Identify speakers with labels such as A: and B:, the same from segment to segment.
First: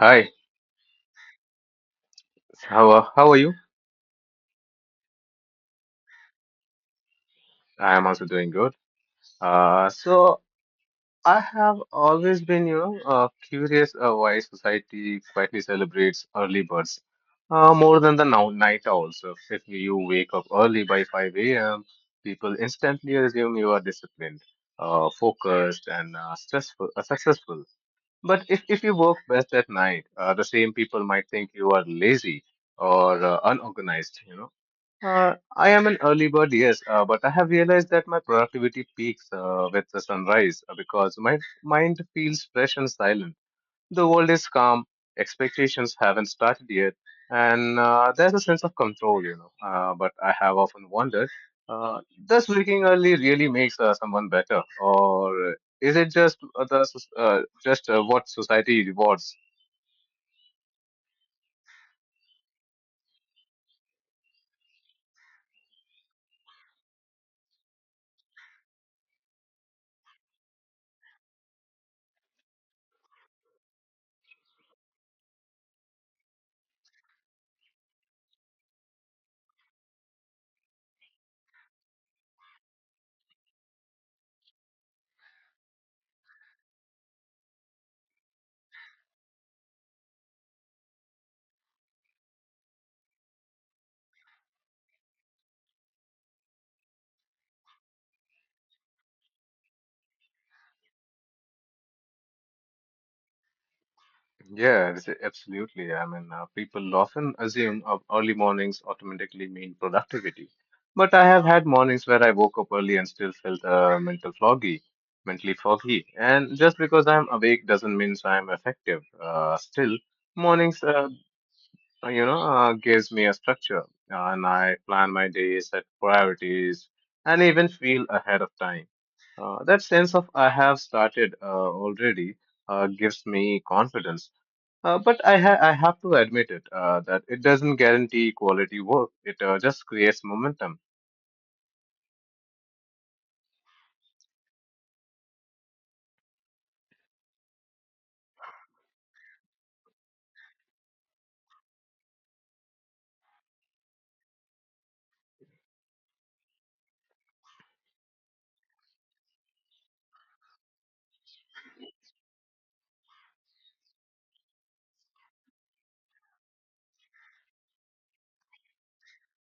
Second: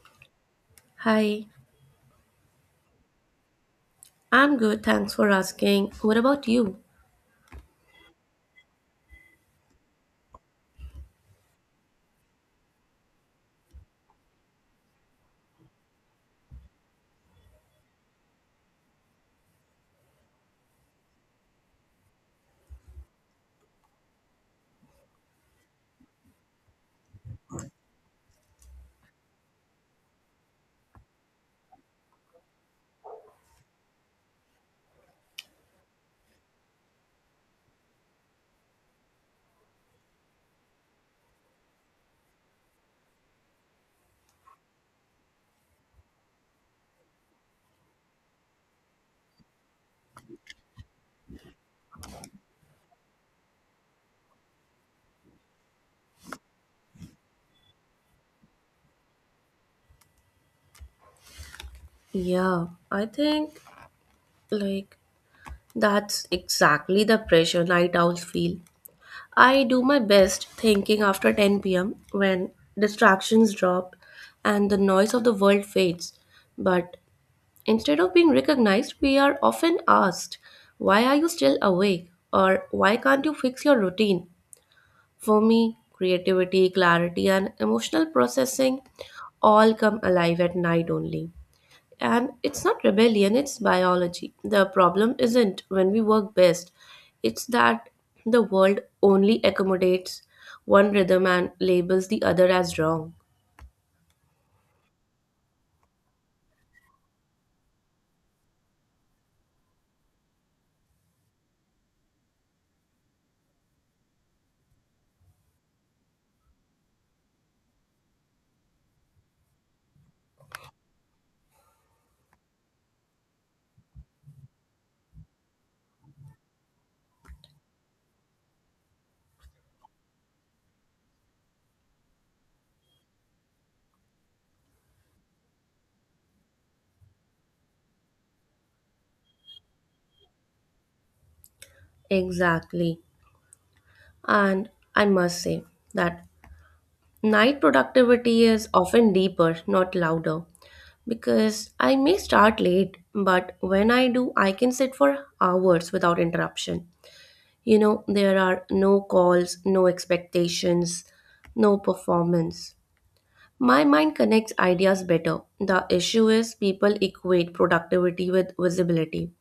A: Hi,
B: Hi,
A: how are you?
B: I'm good, thanks for asking. What about you?
A: I am also doing good. So I have always been, curious why society quietly celebrates early birds more than the now night owls. So if you wake up early by 5 a.m., people instantly assume you are disciplined, focused, and successful. But if you work best at night, the same people might think you are lazy or unorganized. You know. I am an early bird, yes, but I have realized that my productivity peaks with the sunrise because my mind feels fresh and silent. The world is calm, expectations haven't started yet, and there's a sense of control, you know. But I have often wondered, does waking early really makes someone better, or is it just just what society rewards?
B: Yeah, I think like that's exactly the pressure night owls feel. I do my best thinking after 10 p.m. when distractions drop and the noise of the world fades. But instead of being recognized, we are often asked, "Why are you still awake?" or "Why can't you fix your routine?" For me, creativity, clarity, and emotional processing all come alive at night only. And it's not rebellion, it's biology. The problem isn't when we work best, it's that the world only accommodates one rhythm and labels the other as wrong.
A: Yeah, absolutely. I mean, people often assume of early mornings automatically mean productivity, but I have had mornings where I woke up early and still felt mentally foggy. And just because I'm awake doesn't mean so I'm effective. Still, mornings, gives me a structure, and I plan my day, set priorities, and even feel ahead of time. That sense of I have started already gives me confidence but I have to admit it that it doesn't guarantee quality work. It just creates momentum.
B: Exactly. And I must say that night productivity is often deeper, not louder, because I may start late, but when I do, I can sit for hours without interruption. You know, there are no calls, no expectations, no performance. My mind connects ideas better. The issue is people equate productivity with visibility.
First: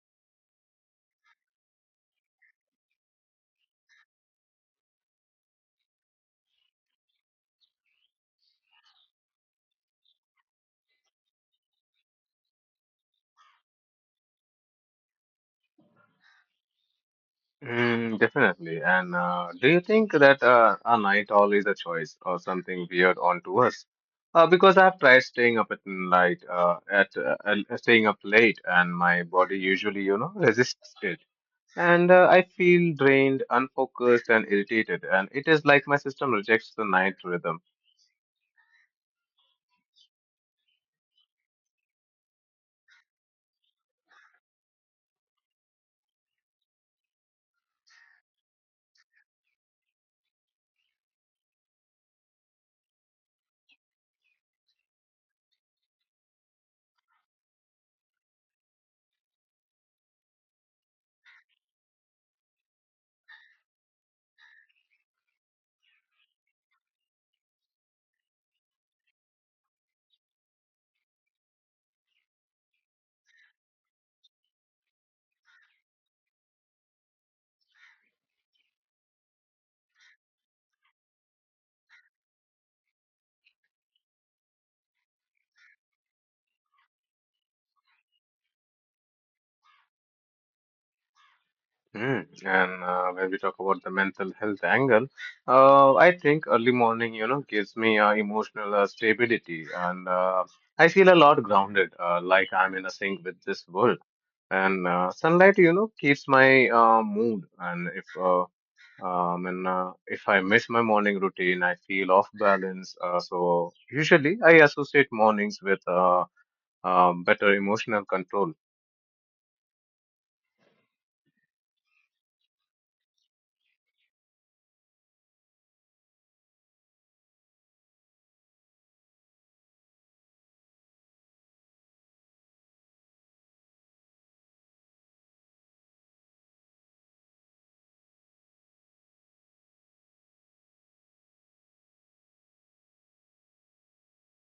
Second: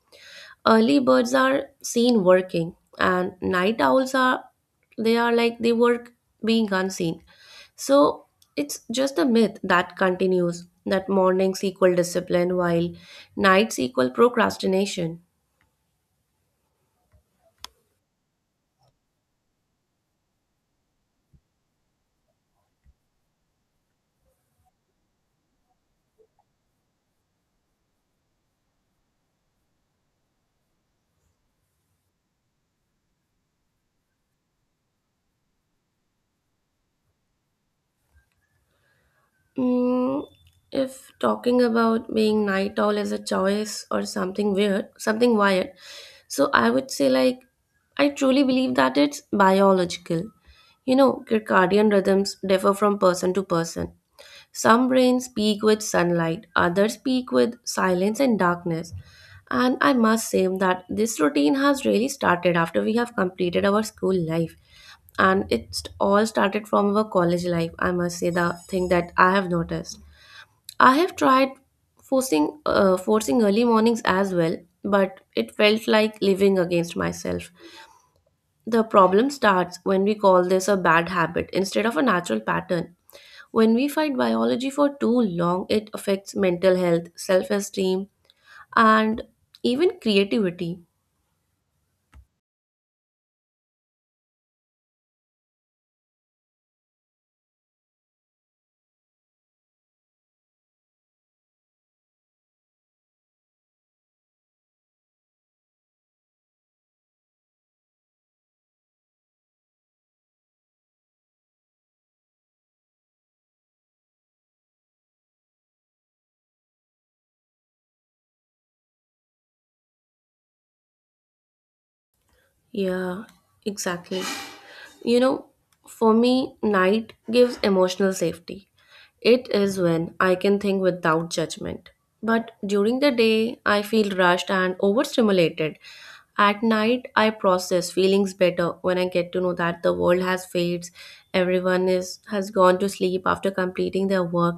B: Early birds are seen working and night owls are, they are like they work being unseen, so it's just a myth that continues, that mornings equal discipline while nights equal procrastination.
A: Mm, definitely. And do you think that a night owl is a choice or something weird onto us? Because I've tried staying up at night, at staying up late, and my body usually, you know, resists it. And I feel drained, unfocused, and irritated. And it is like my system rejects the night rhythm.
B: mm, if talking about being night owl as a choice or something weird, something wired, so I would say like I truly believe that it's biological. You know, circadian rhythms differ from person to person. Some brains speak with sunlight, others speak with silence and darkness. And I must say that this routine has really started after we have completed our school life. And it's all started from our college life, I must say, the thing that I have noticed. I have tried forcing early mornings as well, but it felt like living against myself. The problem starts when we call this a bad habit instead of a natural pattern. When we fight biology for too long, it affects mental health, self esteem, and even creativity.
A: Mm. And when we talk about the mental health angle, I think early morning, you know, gives me emotional stability, and I feel a lot grounded, like I'm in a sync with this world. And sunlight, you know, keeps my mood. And if I miss my morning routine, I feel off balance. So usually, I associate mornings with better emotional control.
B: Yeah, exactly. You know, for me, night gives emotional safety. It is when I can think without judgment. But during the day, I feel rushed and overstimulated. At night, I process feelings better when I get to know that the world has fades, everyone is has gone to sleep after completing their work,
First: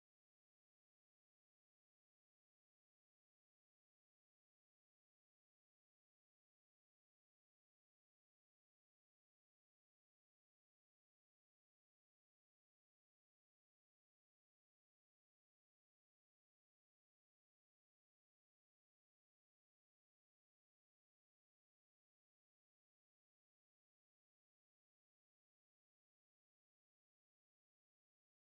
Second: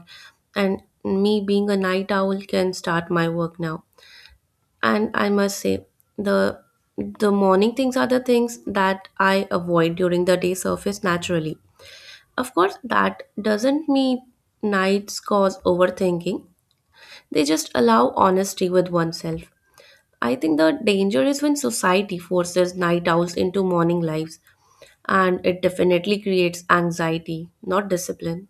B: and me being a night owl can start my work now. And I must say, the the morning things are the things that I avoid during the day surface naturally. Of course, that doesn't mean nights cause overthinking. They just allow honesty with oneself. I think the danger is when society forces night owls into morning lives, and it definitely creates anxiety, not discipline.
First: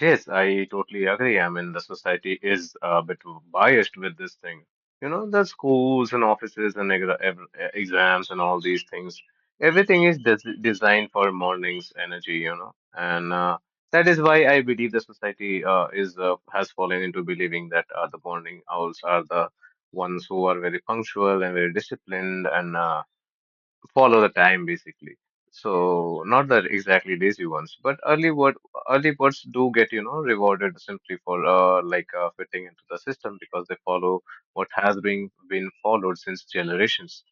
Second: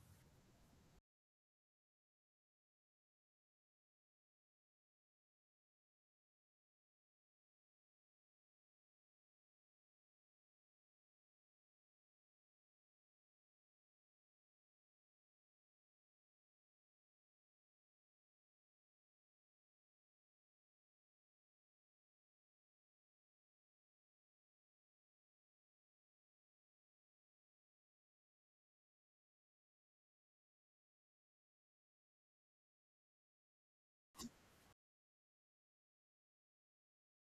A: Yes, I totally agree. I mean, the society is a bit biased with this thing. You know, the schools and offices and exams and all these things, everything is designed for morning's energy, you know. And that is why I believe the society is has fallen into believing that the morning owls are the ones who are very punctual and very disciplined and follow the time basically. So not the exactly lazy ones, but early birds do get, you know, rewarded simply for fitting into the system because they follow what has been followed since generations.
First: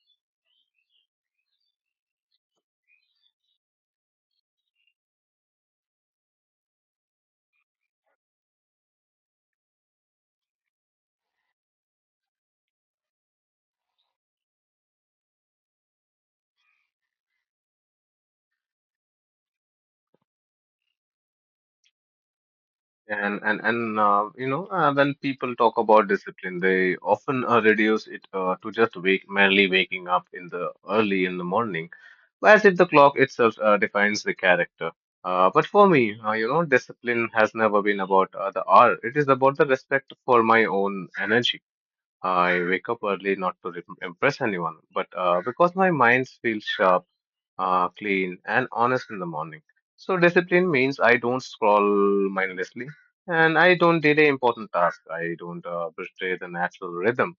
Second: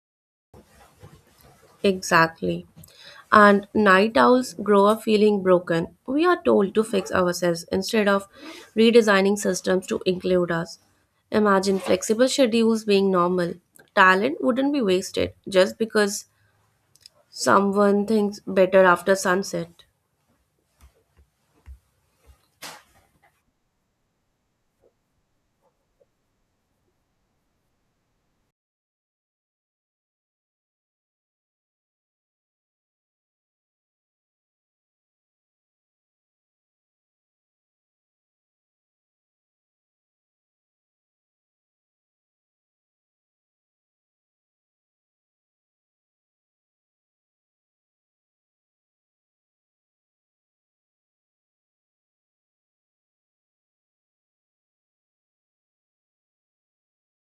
B: Exactly. And night owls grow up feeling broken. We are told to fix ourselves instead of redesigning systems to include us. Imagine flexible schedules being normal. Talent wouldn't be wasted just because someone thinks better after sunset.
A: And you know when people talk about discipline, they often reduce it to just wake merely waking up in the early in the morning. Well, as if the clock itself defines the character. But for me, you know, discipline has never been about the hour. It is about the respect for my own energy. I wake up early not to impress anyone, but because my mind feels sharp, clean, and honest in the morning. So discipline means I don't scroll mindlessly, and I don't delay important tasks. I don't betray the natural rhythm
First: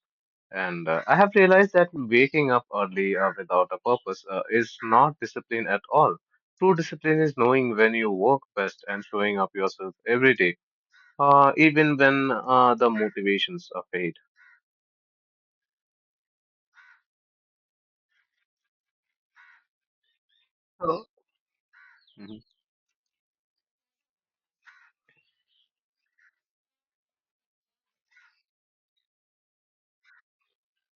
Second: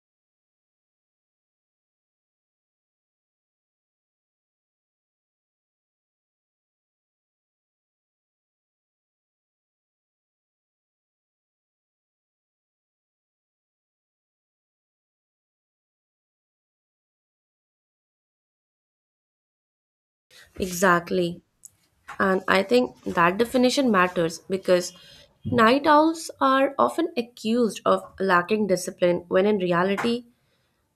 A: and I have realized that waking up early without a purpose is not discipline at all. True discipline is knowing when you work best and showing up yourself every day, even when the motivations are fade. Oh.
B: Exactly.
A: Mhm.
B: And I think that definition matters because night owls are often accused of lacking discipline when, in reality,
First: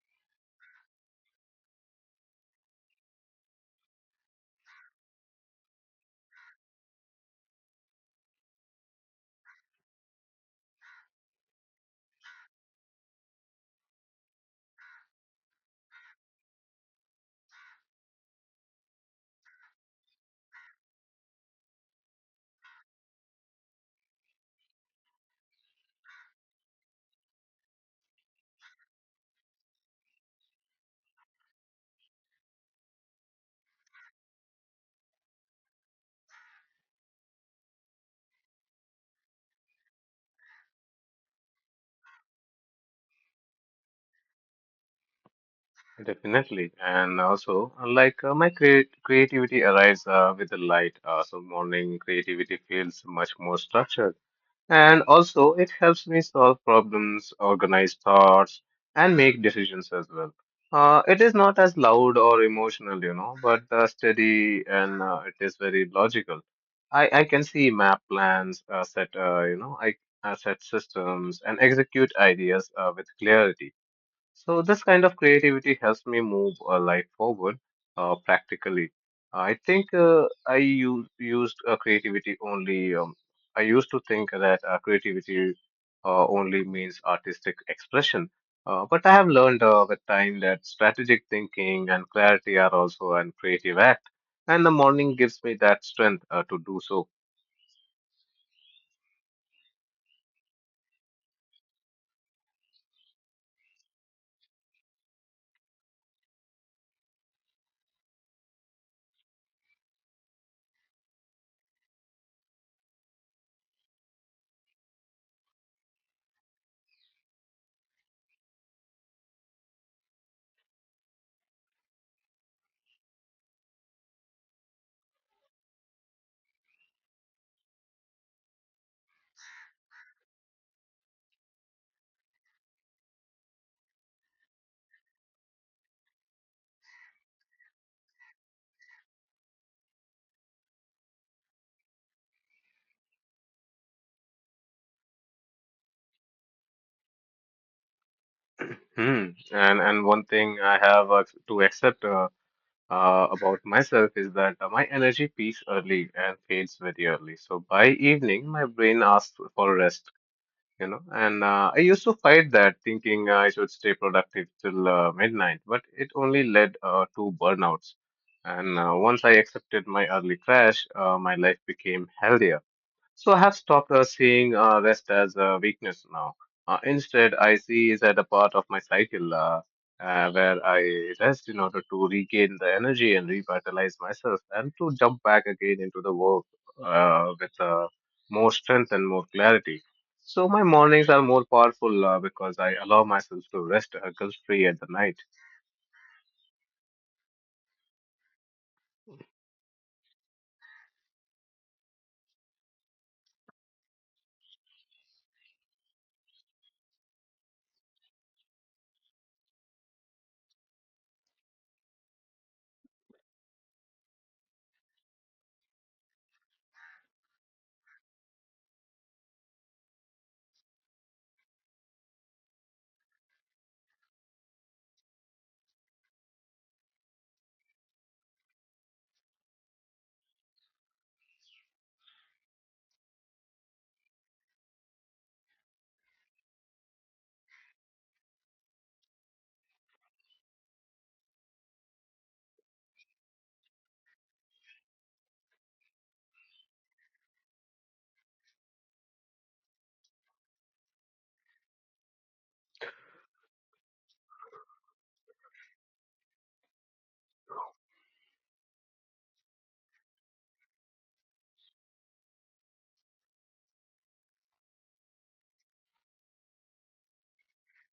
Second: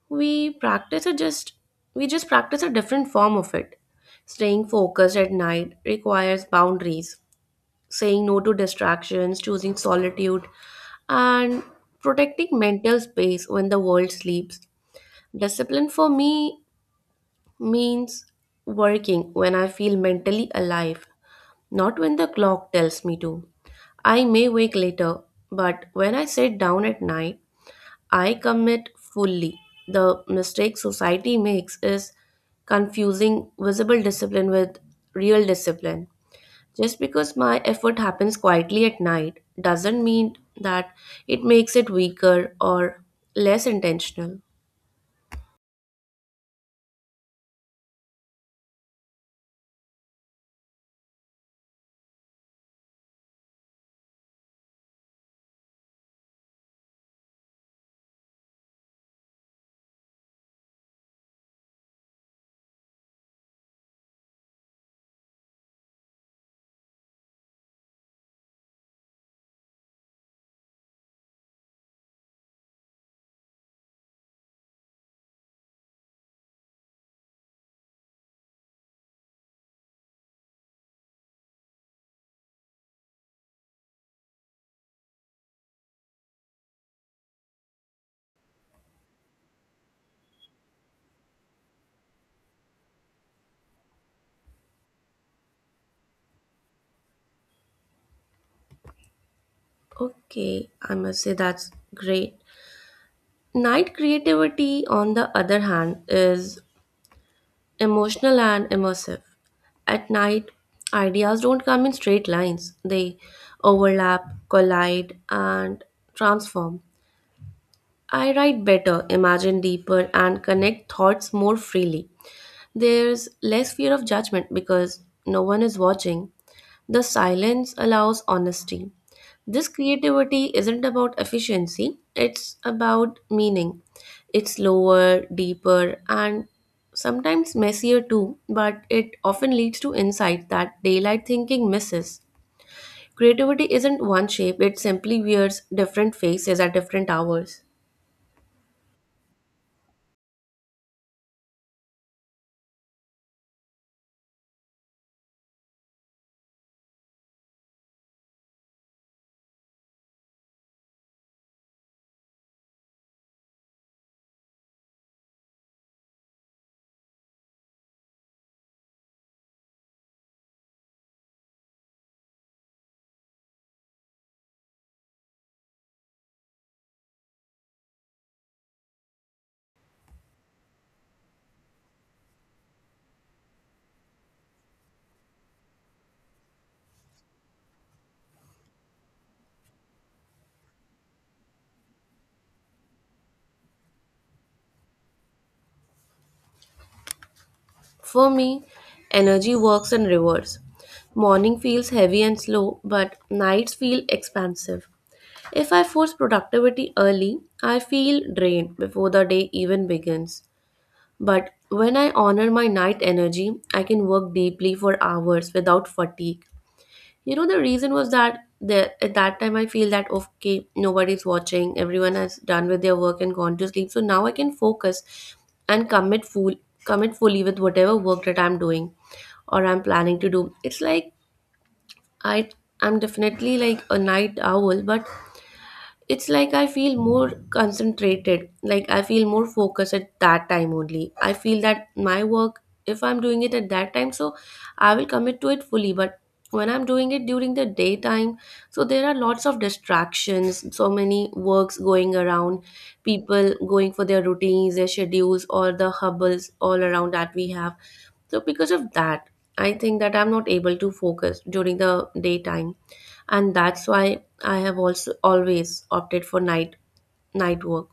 B: we practice a just we just practice a different form of it. Staying focused at night requires boundaries, saying no to distractions, choosing solitude, and protecting mental space when the world sleeps. Discipline for me means working when I feel mentally alive, not when the clock tells me to. I may wake later, but when I sit down at night, I commit fully. The mistake society makes is confusing visible discipline with real discipline. Just because my effort happens quietly at night doesn't mean that it makes it weaker or less intentional.
A: Definitely. And also, my creativity arrives with the light. So morning creativity feels much more structured. And also, it helps me solve problems, organize thoughts, and make decisions as well. It is not as loud or emotional, you know, but steady and it is very logical. I can see map plans, set, you know, I set systems and execute ideas with clarity. So this kind of creativity helps me move life forward practically. I think I u- used creativity only. I used to think that creativity only means artistic expression, but I have learned with time that strategic thinking and clarity are also an creative act. And the morning gives me that strength to do so.
B: Okay, I must say that's great. Night creativity, on the other hand, is emotional and immersive. At night, ideas don't come in straight lines, they overlap, collide, and transform. I write better, imagine deeper, and connect thoughts more freely. There's less fear of judgment because no one is watching, the silence allows honesty. This creativity isn't about efficiency, it's about meaning. It's slower, deeper, and sometimes messier too, but it often leads to insight that daylight thinking misses. Creativity isn't one shape, it simply wears different faces at different hours.
A: Hmm. And one thing I have to accept about myself is that my energy peaks early and fades very early. So by evening, my brain asks for rest, you know. And I used to fight that, thinking I should stay productive till midnight, but it only led to burnouts. And once I accepted my early crash, my life became healthier. So I have stopped seeing rest as a weakness now. Instead, I see it as a part of my cycle where I rest in order to regain the energy and revitalize myself and to jump back again into the work with more strength and more clarity. So my mornings are more powerful because I allow myself to rest guilt-free at the night.
B: For me, energy works in reverse. Morning feels heavy and slow, but nights feel expansive. If I force productivity early, I feel drained before the day even begins. But when I honor my night energy, I can work deeply for hours without fatigue. You know, the reason was that there, at that time I feel that okay, nobody's watching, everyone has done with their work and gone to sleep. So now I can focus and commit fully with whatever work that I'm doing or I'm planning to do. It's like I I'm definitely like a night owl, but it's like I feel more concentrated, like I feel more focused at that time only. I feel that my work, if I'm doing it at that time, so I will commit to it fully. But when I'm doing it during the daytime, so there are lots of distractions, so many works going around, people going for their routines, their schedules, or the hubbles all around that we have, so because of that, I think that I'm not able to focus during the daytime, and that's why I have also always opted for night work.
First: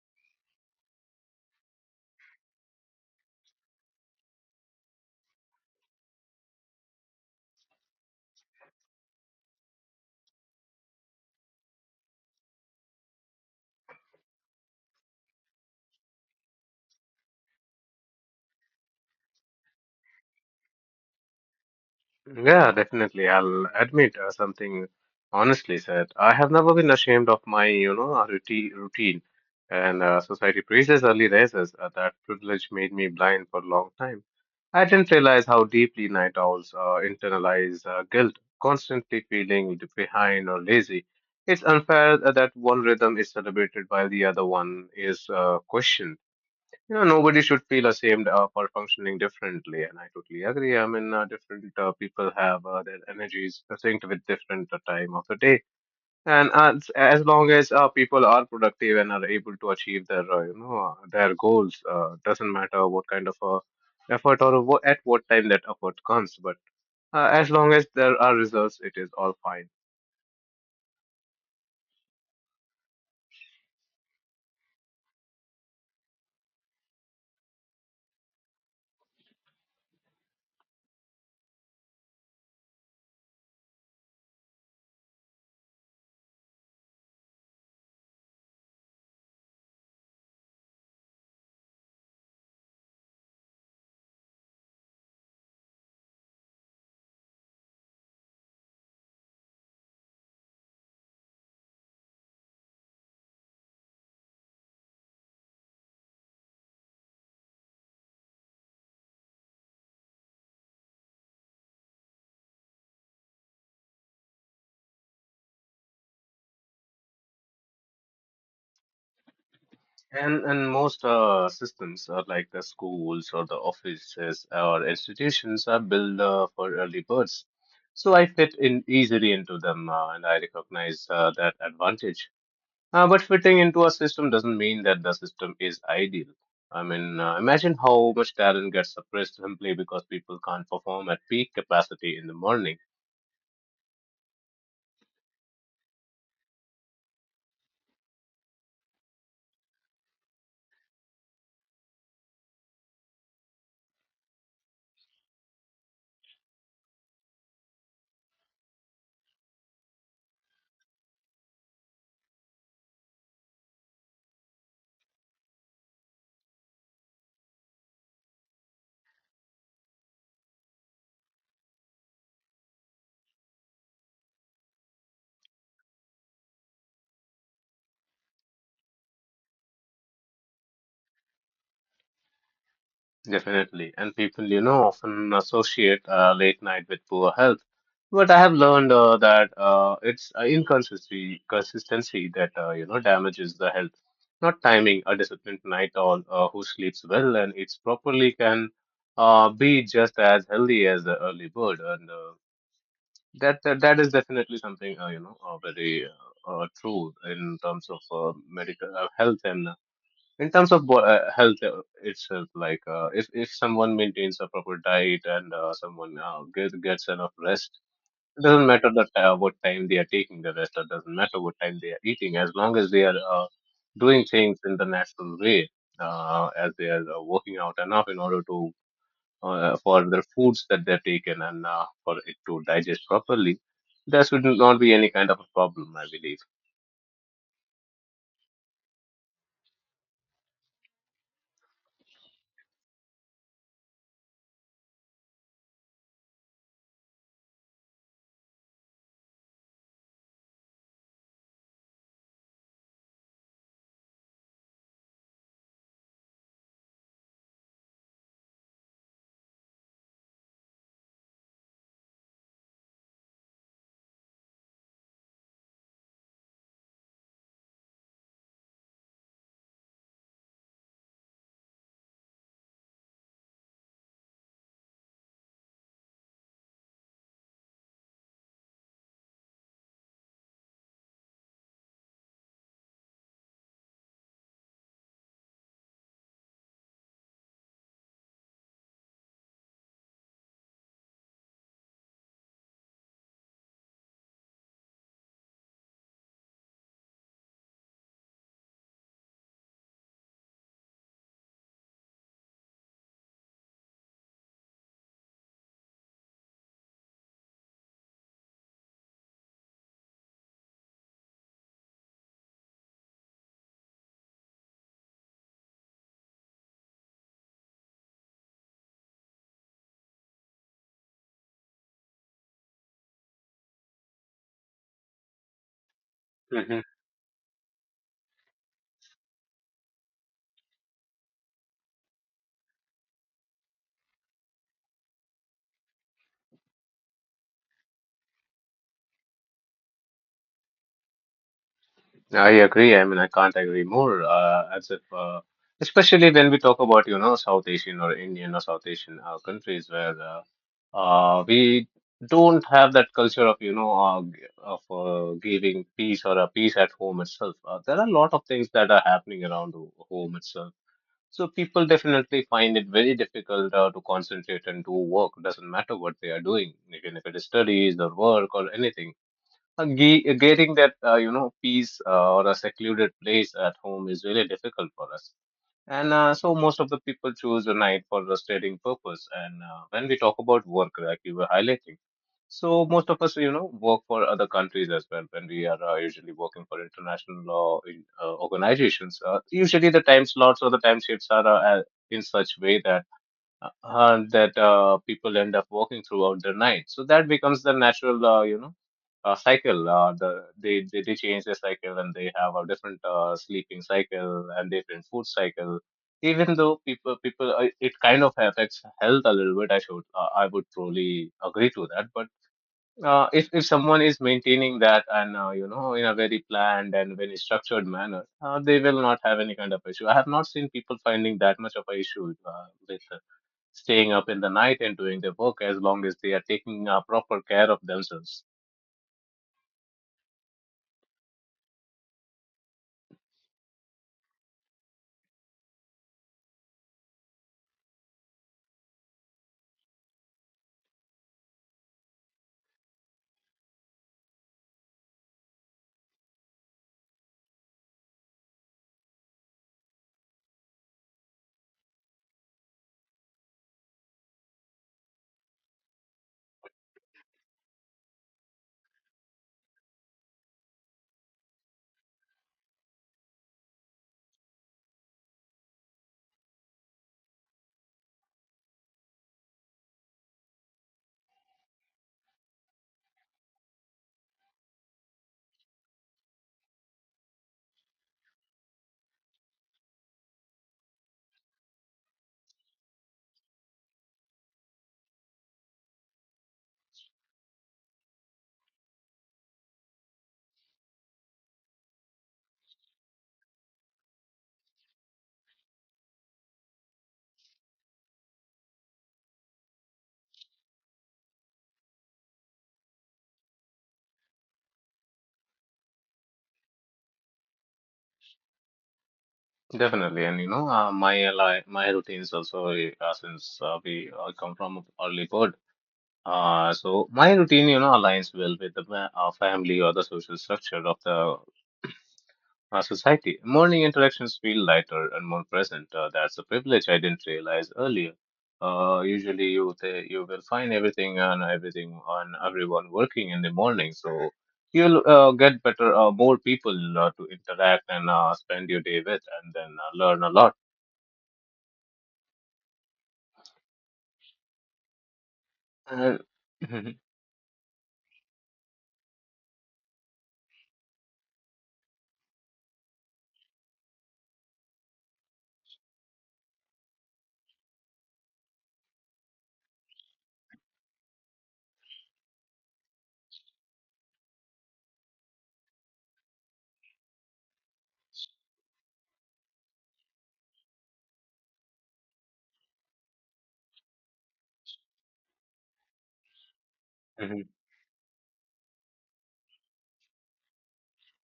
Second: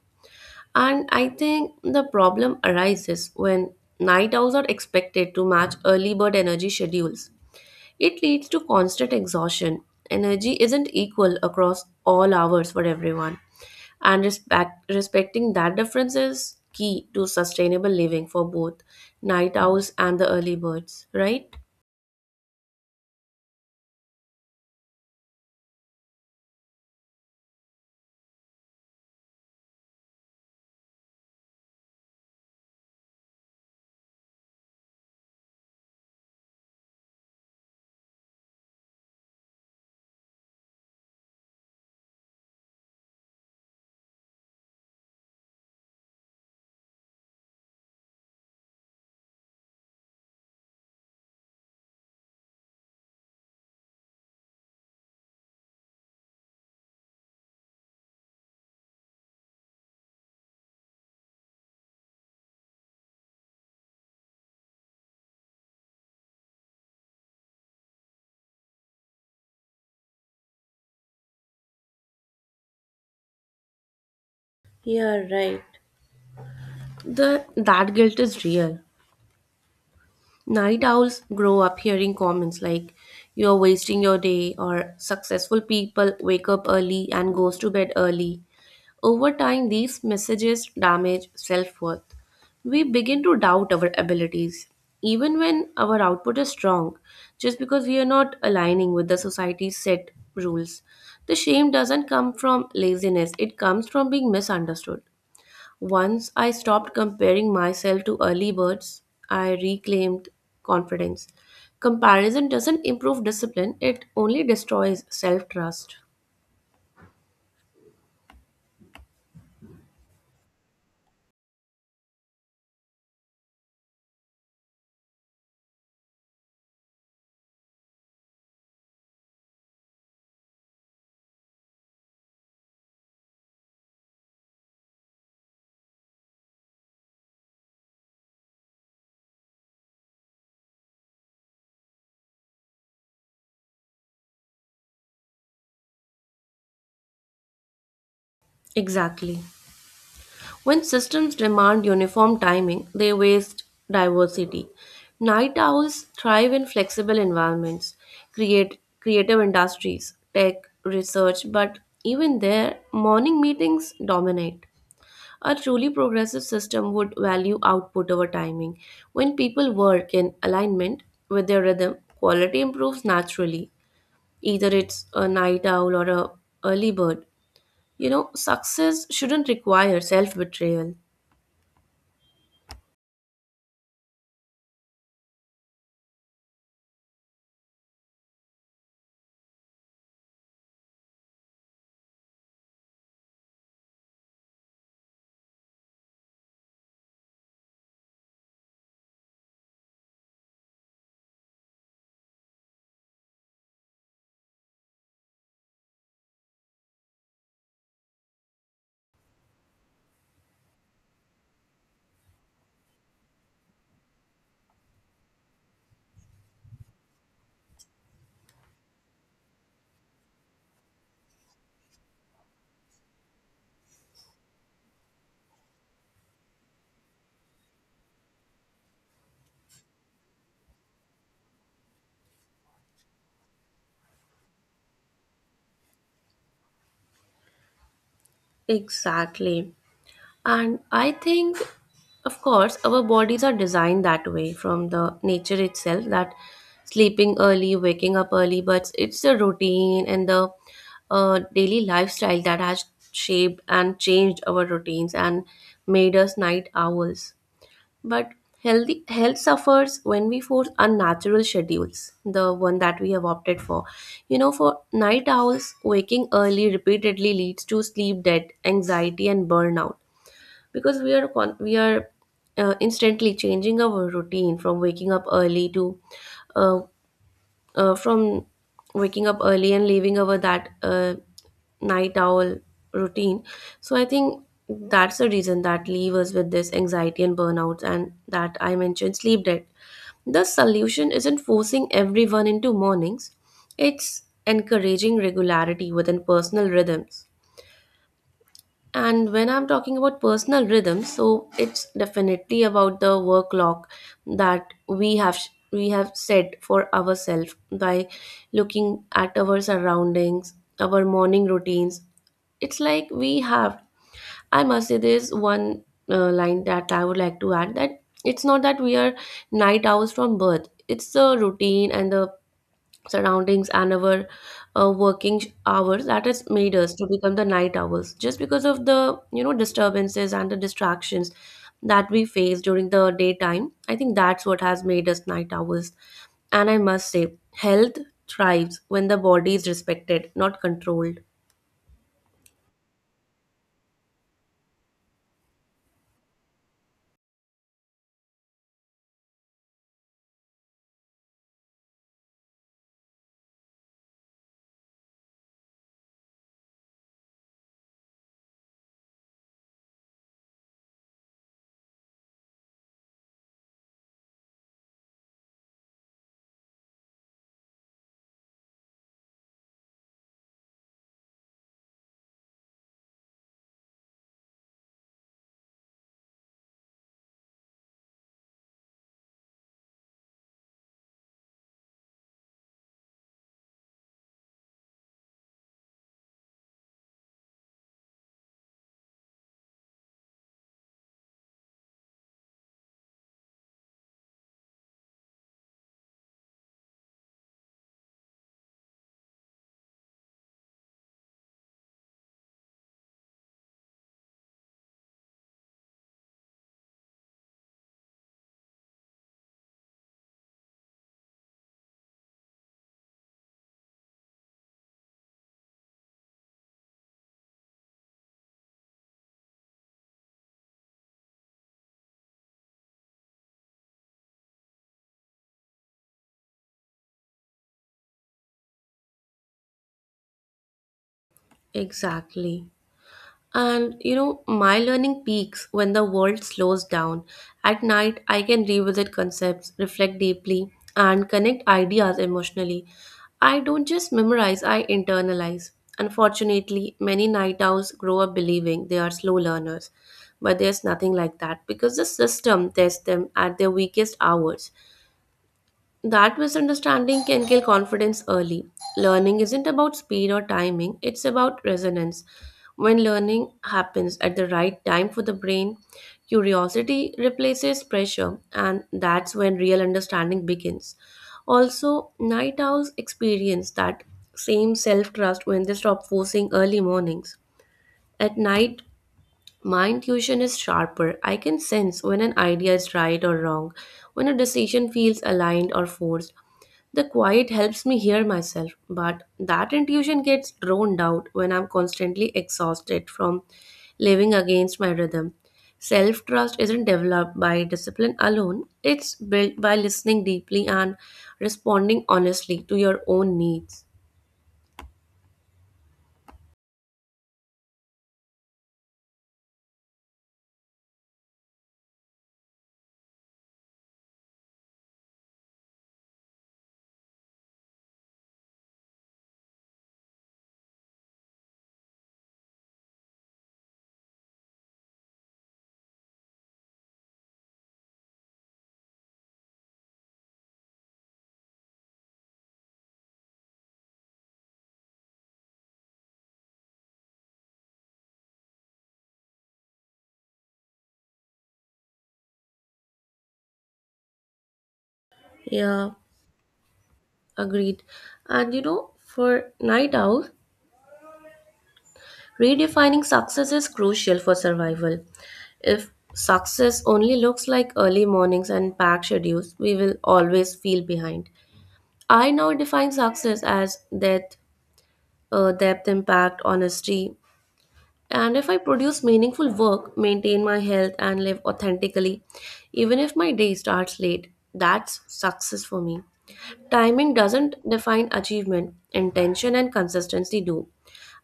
B: And I think the problem arises when night owls are expected to match early bird energy schedules. It leads to constant exhaustion. Energy isn't equal across all hours for everyone, and respecting that difference is key to sustainable living for both night owls and the early birds, right?
A: Yeah, definitely. I'll admit something honestly said. I have never been ashamed of my, you know, routine. And society praises early risers. That privilege made me blind for a long time. I didn't realize how deeply night owls internalize guilt, constantly feeling behind or lazy. It's unfair that one rhythm is celebrated while the other one is questioned. You know, nobody should feel ashamed for functioning differently, and I totally agree. I mean, different people have their energies synced with different time of the day, and as long as people are productive and are able to achieve their their goals, doesn't matter what kind of effort or at what time that effort comes, but as long as there are results, it is all fine.
B: Yeah, right. The that guilt is real. Night owls grow up hearing comments like, "You're wasting your day" or "Successful people wake up early and goes to bed early." Over time these messages damage self-worth. We begin to doubt our abilities even when our output is strong, just because we are not aligning with the society's set rules. The shame doesn't come from laziness, it comes from being misunderstood. Once I stopped comparing myself to early birds, I reclaimed confidence. Comparison doesn't improve discipline, it only destroys self trust.
A: And most systems are like the schools or the offices or institutions are built for early birds. So I fit in easily into them and I recognize that advantage. But fitting into a system doesn't mean that the system is ideal. I mean, imagine how much talent gets suppressed simply because people can't perform at peak capacity in the morning.
B: Exactly. When systems demand uniform timing, they waste diversity. Night owls thrive in flexible environments, create creative industries, tech, research, but even there, morning meetings dominate. A truly progressive system would value output over timing. When people work in alignment with their rhythm, quality improves naturally. Either it's a night owl or a early bird. You know, success shouldn't require self-betrayal.
A: Definitely. And people, you know, often associate late night with poor health. But I have learned that it's inconsistency consistency that, you know, damages the health. Not timing, a disciplined night owl who sleeps well and eats properly can be just as healthy as the early bird. And that is definitely something, you know, very true in terms of medical health and in terms of health itself, like if someone maintains a proper diet and someone gets enough rest, it doesn't matter that what time they are taking the rest, or doesn't matter what time they are eating, as long as they are doing things in the natural way, as they are working out enough in order to for the foods that they're taken and for it to digest properly, there should not be any kind of a problem, I believe.
B: Exactly. And I think, of course, our bodies are designed that way from the nature itself, that sleeping early, waking up early, but it's the routine and the daily lifestyle that has shaped and changed our routines and made us night owls. But healthy health suffers when we force unnatural schedules, the one that we have opted for. You know, for night owls, waking early repeatedly leads to sleep debt, anxiety, and burnout because we are instantly changing our routine from waking up early to uh, from waking up early and leaving our that night owl routine. So I think that's the reason that leave us with this anxiety and burnouts, and that I mentioned sleep debt. The solution isn't forcing everyone into mornings, it's encouraging regularity within personal rhythms. And when I'm talking about personal rhythms, so it's definitely about the work clock that we have set for ourselves by looking at our surroundings, our morning routines. It's like we have. I must say, there's one line that I would like to add, that it's not that we are night owls from birth. It's the routine and the surroundings and our working hours that has made
A: Mm-hmm.
B: us to become the night owls, just because of the you know disturbances and the distractions that we face during the daytime. I think that's what has made us night owls. And I must say, health thrives when the body is respected, not controlled.
A: I agree. I mean, I can't agree more. As if, especially when we talk about, you know, South Asian or Indian or South Asian countries where we don't have that culture of, you know, g- of giving peace or a peace at home itself. There are a lot of things that are happening around the home itself. So people definitely find it very difficult to concentrate and do work. Doesn't matter what they are doing, even if it is studies or work or anything getting that peace or a secluded place at home is really difficult for us, and so most of the people choose a night for restorating purpose. And when we talk about work, like you were highlighting, so most of us, you know, work for other countries as well. When we are usually working for international law in, organizations, usually the time slots or the time shifts are in such way that people end up working throughout the night. So that becomes the natural, cycle. They change the cycle, and they have a different sleeping cycle and different food cycle. Even though people it kind of affects health a little bit. I would probably agree to that. But if someone is maintaining that and, you know, in a very planned and very structured manner, they will not have any kind of issue. I have not seen people finding that much of a issue with staying up in the night and doing their work as long as they are taking proper care of themselves.
B: Exactly. And you know, my learning peaks when the world slows down. At night, I can revisit concepts, reflect deeply, and connect ideas emotionally. I don't just memorize, I internalize. Unfortunately, many night owls grow up believing they are slow learners, but there's nothing like that because the system tests them at their weakest hours. That misunderstanding can kill confidence early. Learning isn't about speed or timing, it's about resonance. When learning happens at the right time for the brain, curiosity replaces pressure, and that's when real understanding begins. Also, night owls experience that same self trust when they stop forcing early mornings. At night, my intuition is sharper. I can sense when an idea is right or wrong, when a decision feels aligned or forced. The quiet helps me hear myself, but that intuition gets drowned out when I'm constantly exhausted from living against my rhythm. Self trust isn't developed by discipline alone, it's built by listening deeply and responding honestly to your own needs.
A: Definitely, and you know, my routines also, since we come from a early bird. So my routine, you know, aligns well with the family or the social structure of the our society. Morning interactions feel lighter and more present. That's a privilege I didn't realize earlier. Usually, you will find everything and everything on everyone working in the morning, so you'll get better, more people to interact and spend your day with, and then learn a lot.
B: Yeah,
A: Uh,
B: agreed. And you know, for night owl, redefining success is crucial for survival. If success only looks like early mornings and packed schedules, we will always feel behind. I now define success as depth, depth, impact, honesty. And if I produce meaningful work, maintain my health, and live authentically, even if my day starts late, that's success for me. Timing doesn't define achievement, intention and consistency do.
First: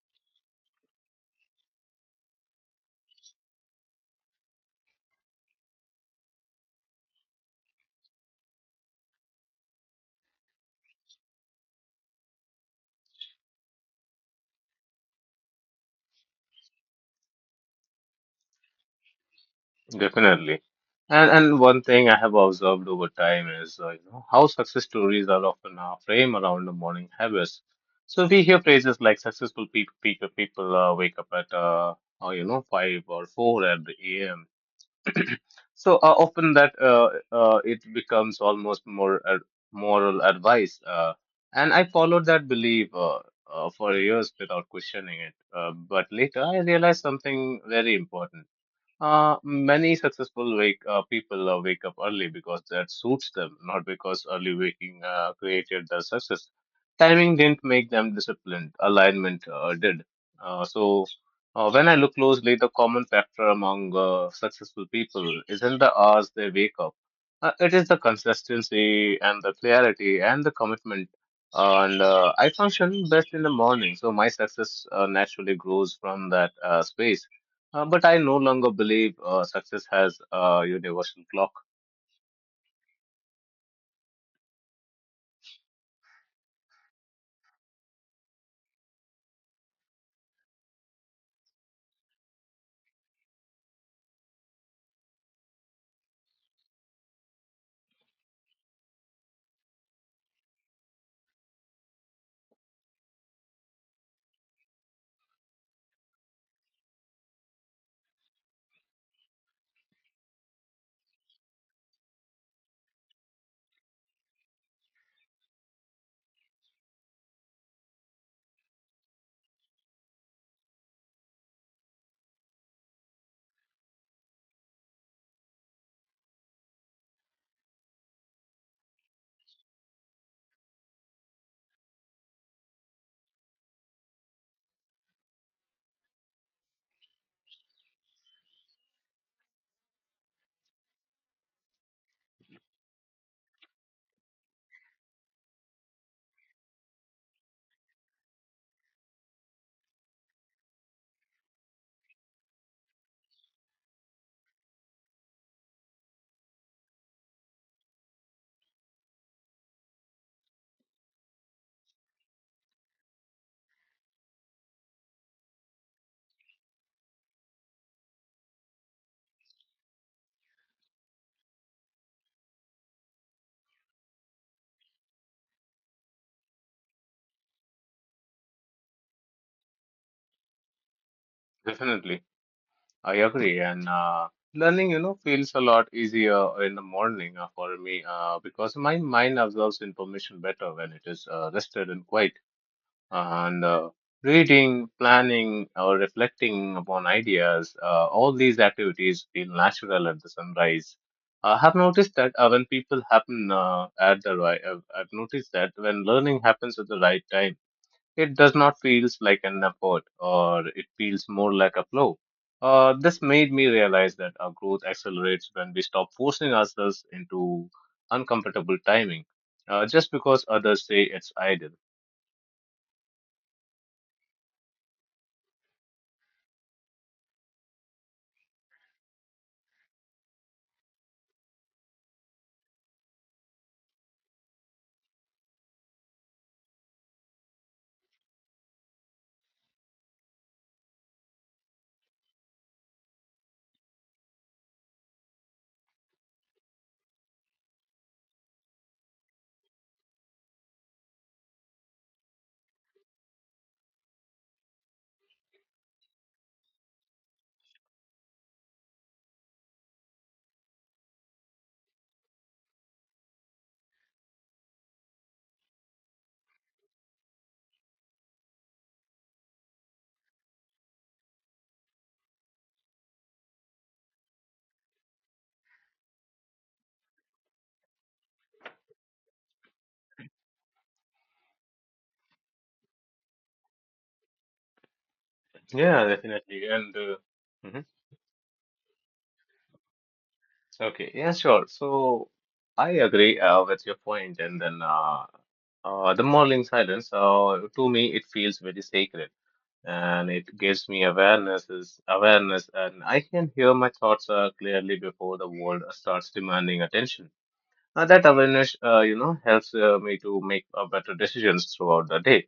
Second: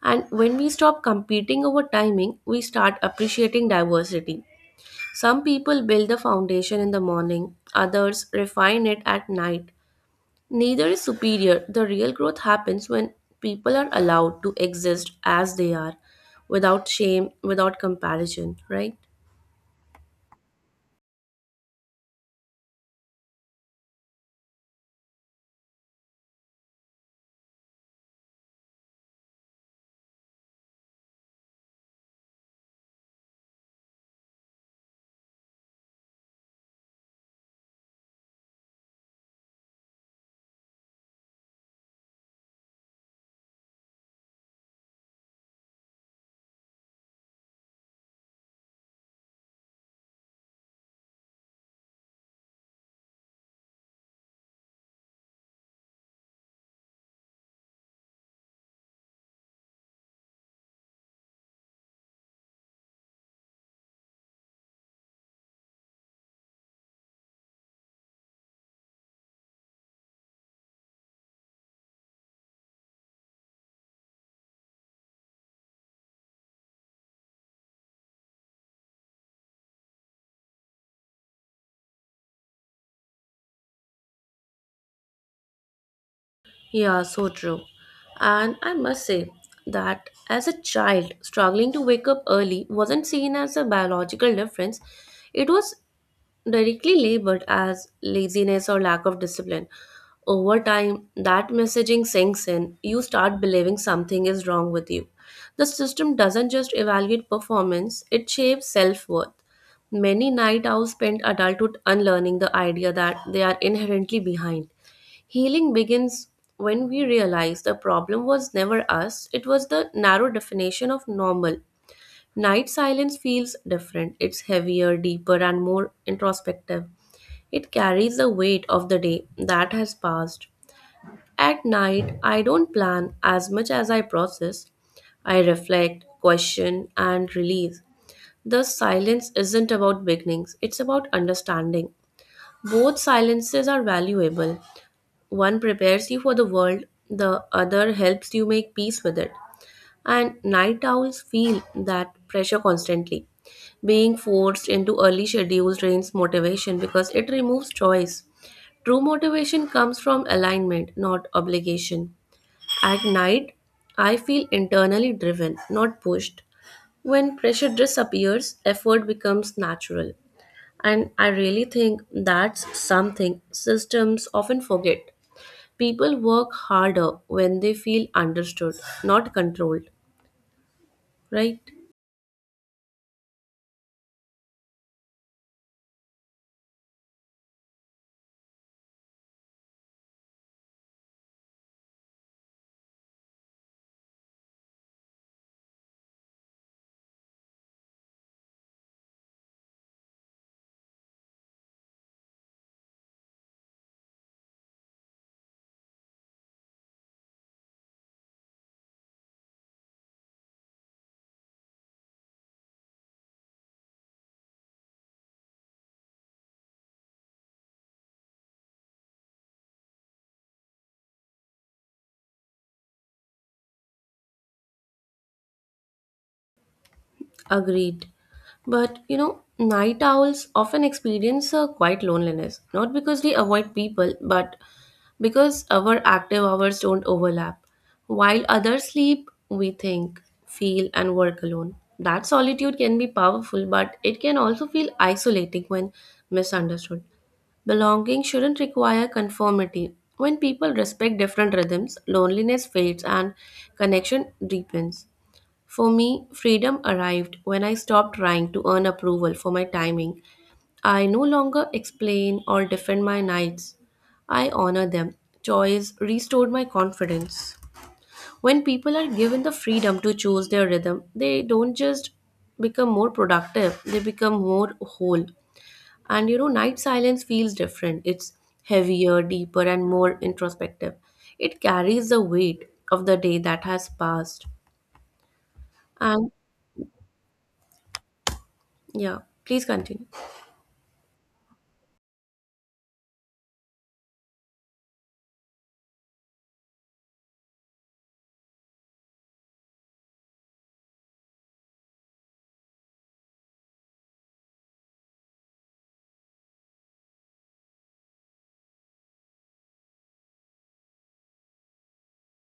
B: And when we stop competing over timing, we start appreciating diversity. Some people build the foundation in the morning, others refine it at night. Neither is superior. The real growth happens when people are allowed to exist as they are, without shame, without comparison, right?
A: Definitely. And one thing I have observed over time is, you know, how success stories are often framed around the morning habits. So we hear phrases like successful people wake up at you know, five or four at the a.m. So often that it becomes almost more ad moral advice. And I followed that belief for years without questioning it. But later I realized something very important. Many successful wake people wake up early because that suits them, not because early waking created their success. Timing didn't make them disciplined, alignment did. So, when I look closely, the common factor among successful people isn't the hours they wake up, it is the consistency and the clarity and the commitment. And I function best in the morning, so my success naturally grows from that space, but I no longer believe success has a universal clock.
B: Yeah, so true. And I must say that as a child, struggling to wake up early wasn't seen as a biological difference, it was directly labored as laziness or lack of discipline. Over time, that messaging sinks in. You start believing something is wrong with you. The system doesn't just evaluate performance, it shapes self worth. Many night owls spend adulthood unlearning the idea that they are inherently behind. Healing begins when we realize the problem was never us, it was the narrow definition of normal. Night silence feels different. It's heavier, deeper, and more introspective. It carries the weight of the day that has passed. At night, I don't plan as much as I process. I reflect, question, and release. Thus, silence isn't about beginnings, it's about understanding. Both silences are valuable. One prepares you for the world, the other helps you make peace with it. And night owls feel that pressure constantly. Being forced into early schedules drains motivation because it removes choice. True motivation comes from alignment, not obligation. At night, I feel internally driven, not pushed. When pressure disappears, effort becomes natural. And I really think that's something systems often forget. People work harder when they feel understood, not controlled. Right?
A: Definitely, I agree. And learning, you know, feels a lot easier in the morning for me because my mind absorbs information better when it is rested and quiet. And reading, planning, or reflecting upon ideas, all these activities feel natural at the sunrise. I have noticed that when people happen at the right, I've noticed that when learning happens at the right time, it does not feels like an effort, or it feels more like a flow. This made me realize that our growth accelerates when we stop forcing ourselves into uncomfortable timing, just because others say it's ideal.
B: Agreed. But you know, night owls often experience a quiet loneliness, not because they avoid people, but because our active hours don't overlap. While others sleep, we think, feel, and work alone. That solitude can be powerful, but it can also feel isolating when misunderstood. Belonging shouldn't require conformity. When people respect different rhythms, loneliness fades and connection deepens. For me, freedom arrived when I stopped trying to earn approval for my timing. I no longer explain or defend my nights. I honor them. Choice restored my confidence. When people are given the freedom to choose their rhythm, they don't just become more productive, they become more whole. And you know, night silence feels different. It's heavier, deeper, and more introspective. It carries the weight of the day that has passed.
A: Yeah,
B: And
A: definitely. And mhm.
B: yeah, please continue.
A: Okay, yeah, sure. So I agree with your point, and then the morning silence. To me, it feels very sacred, and it gives me awareness, and I can hear my thoughts clearly before the world starts demanding attention. That awareness, helps me to make better decisions throughout the day.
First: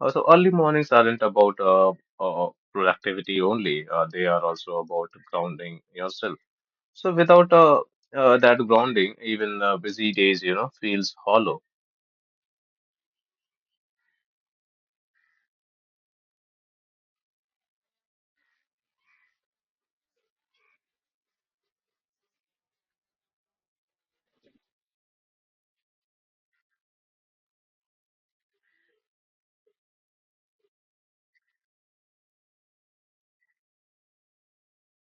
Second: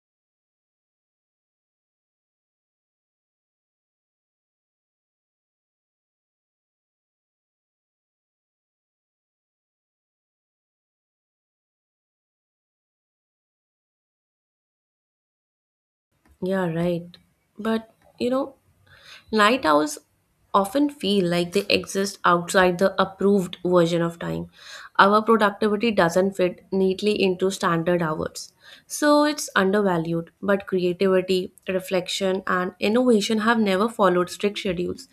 A: Also, early mornings aren't about productivity only, they are also about grounding yourself. So without that grounding, even busy days, you know, feels hollow.
B: Yeah, right. But you know, night owls often feel like they exist outside the approved version of time. Our productivity doesn't fit neatly into standard hours. So it's undervalued, but creativity, reflection, and innovation have never followed strict schedules.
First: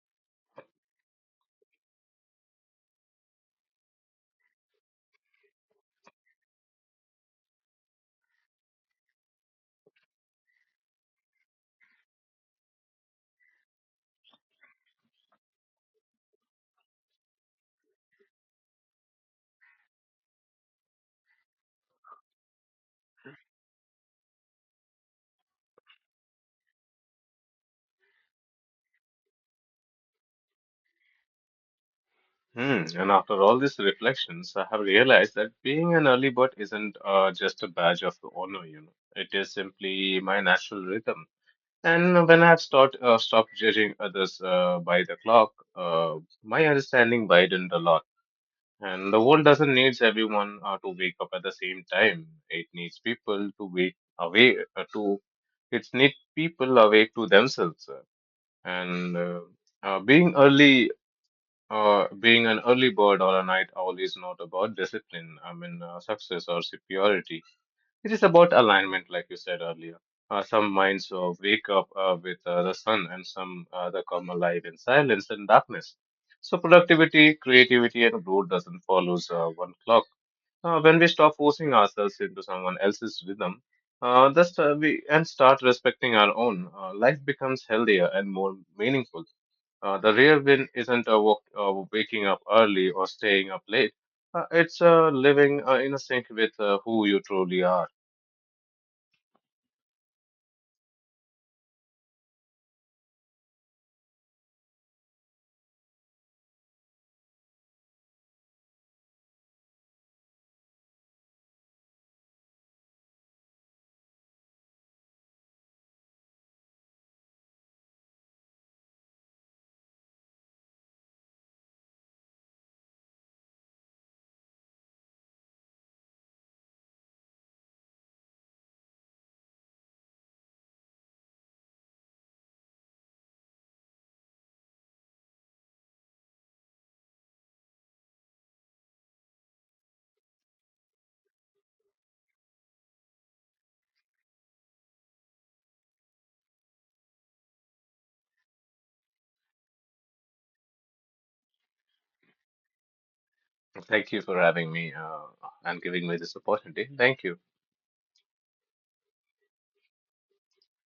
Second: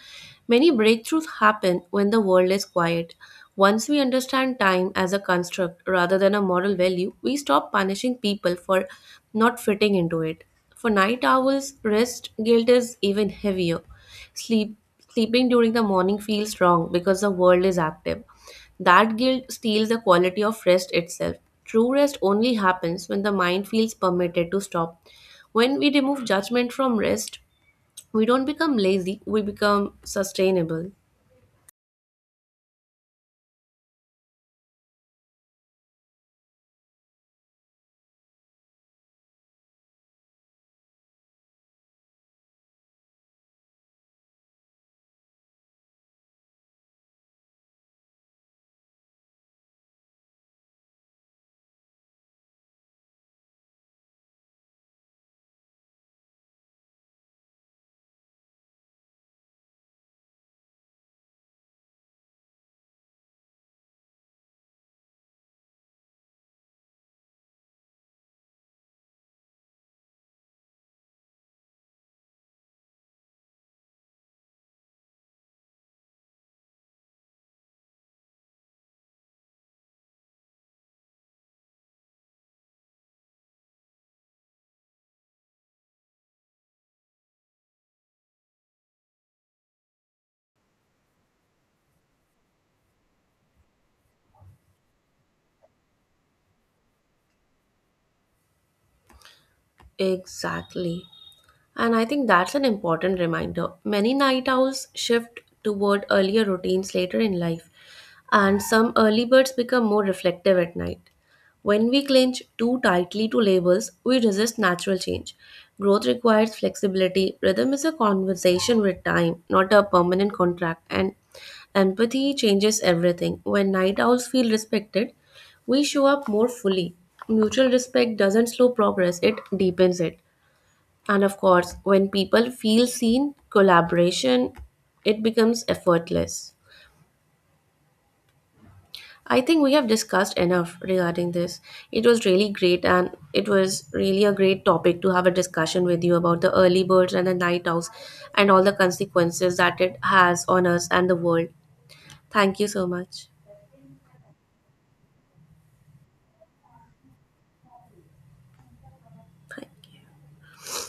B: Many breakthroughs happen when the world is quiet. Once we understand time as a construct rather than a moral value, we stop punishing people for not fitting into it. For night owls, rest guilt is even heavier. Sleep, Sleeping during the morning feels wrong because the world is active. That guilt steals the quality of rest itself. True rest only happens when the mind feels permitted to stop. When we remove judgment from rest, we don't become lazy, we become sustainable.
A: Hmm. And after all these reflections, I have realized that being an early bird isn't just a badge of honor, you know. It is simply my natural rhythm. And when I have stopped judging others by the clock, uh, my understanding widened a lot. And the world doesn't need everyone to wake up at the same time. It needs people to wake awake to. It needs people awake to themselves. And being early Being an early bird or a night owl is not about discipline, I mean, success or superiority. It is about alignment, like you said earlier. Some minds wake up with the sun, and some they come alive in silence and darkness. So, productivity, creativity, and growth doesn't follow one clock. When we stop forcing ourselves into someone else's rhythm, thus, we and start respecting our own, life becomes healthier and more meaningful. The real win isn't waking up early or staying up late. It's living in sync with who you truly are.
B: Exactly. And I think that's an important reminder. Many night owls shift toward earlier routines later in life, and some early birds become more reflective at night. When we clinch too tightly to labels, we resist natural change. Growth requires flexibility. Rhythm is a conversation with time, not a permanent contract. And empathy changes everything. When night owls feel respected, we show up more fully. Mutual respect doesn't slow progress, it deepens it. And of course, when people feel seen, collaboration it becomes effortless. I think we have discussed enough regarding this. It was really great and it was really a great topic to have a discussion with you about the early birds and the night owls and all the consequences that it has on us and the world. Thank you so much.
A: Thank you for having me and giving me this opportunity. Thank you.
B: Bye.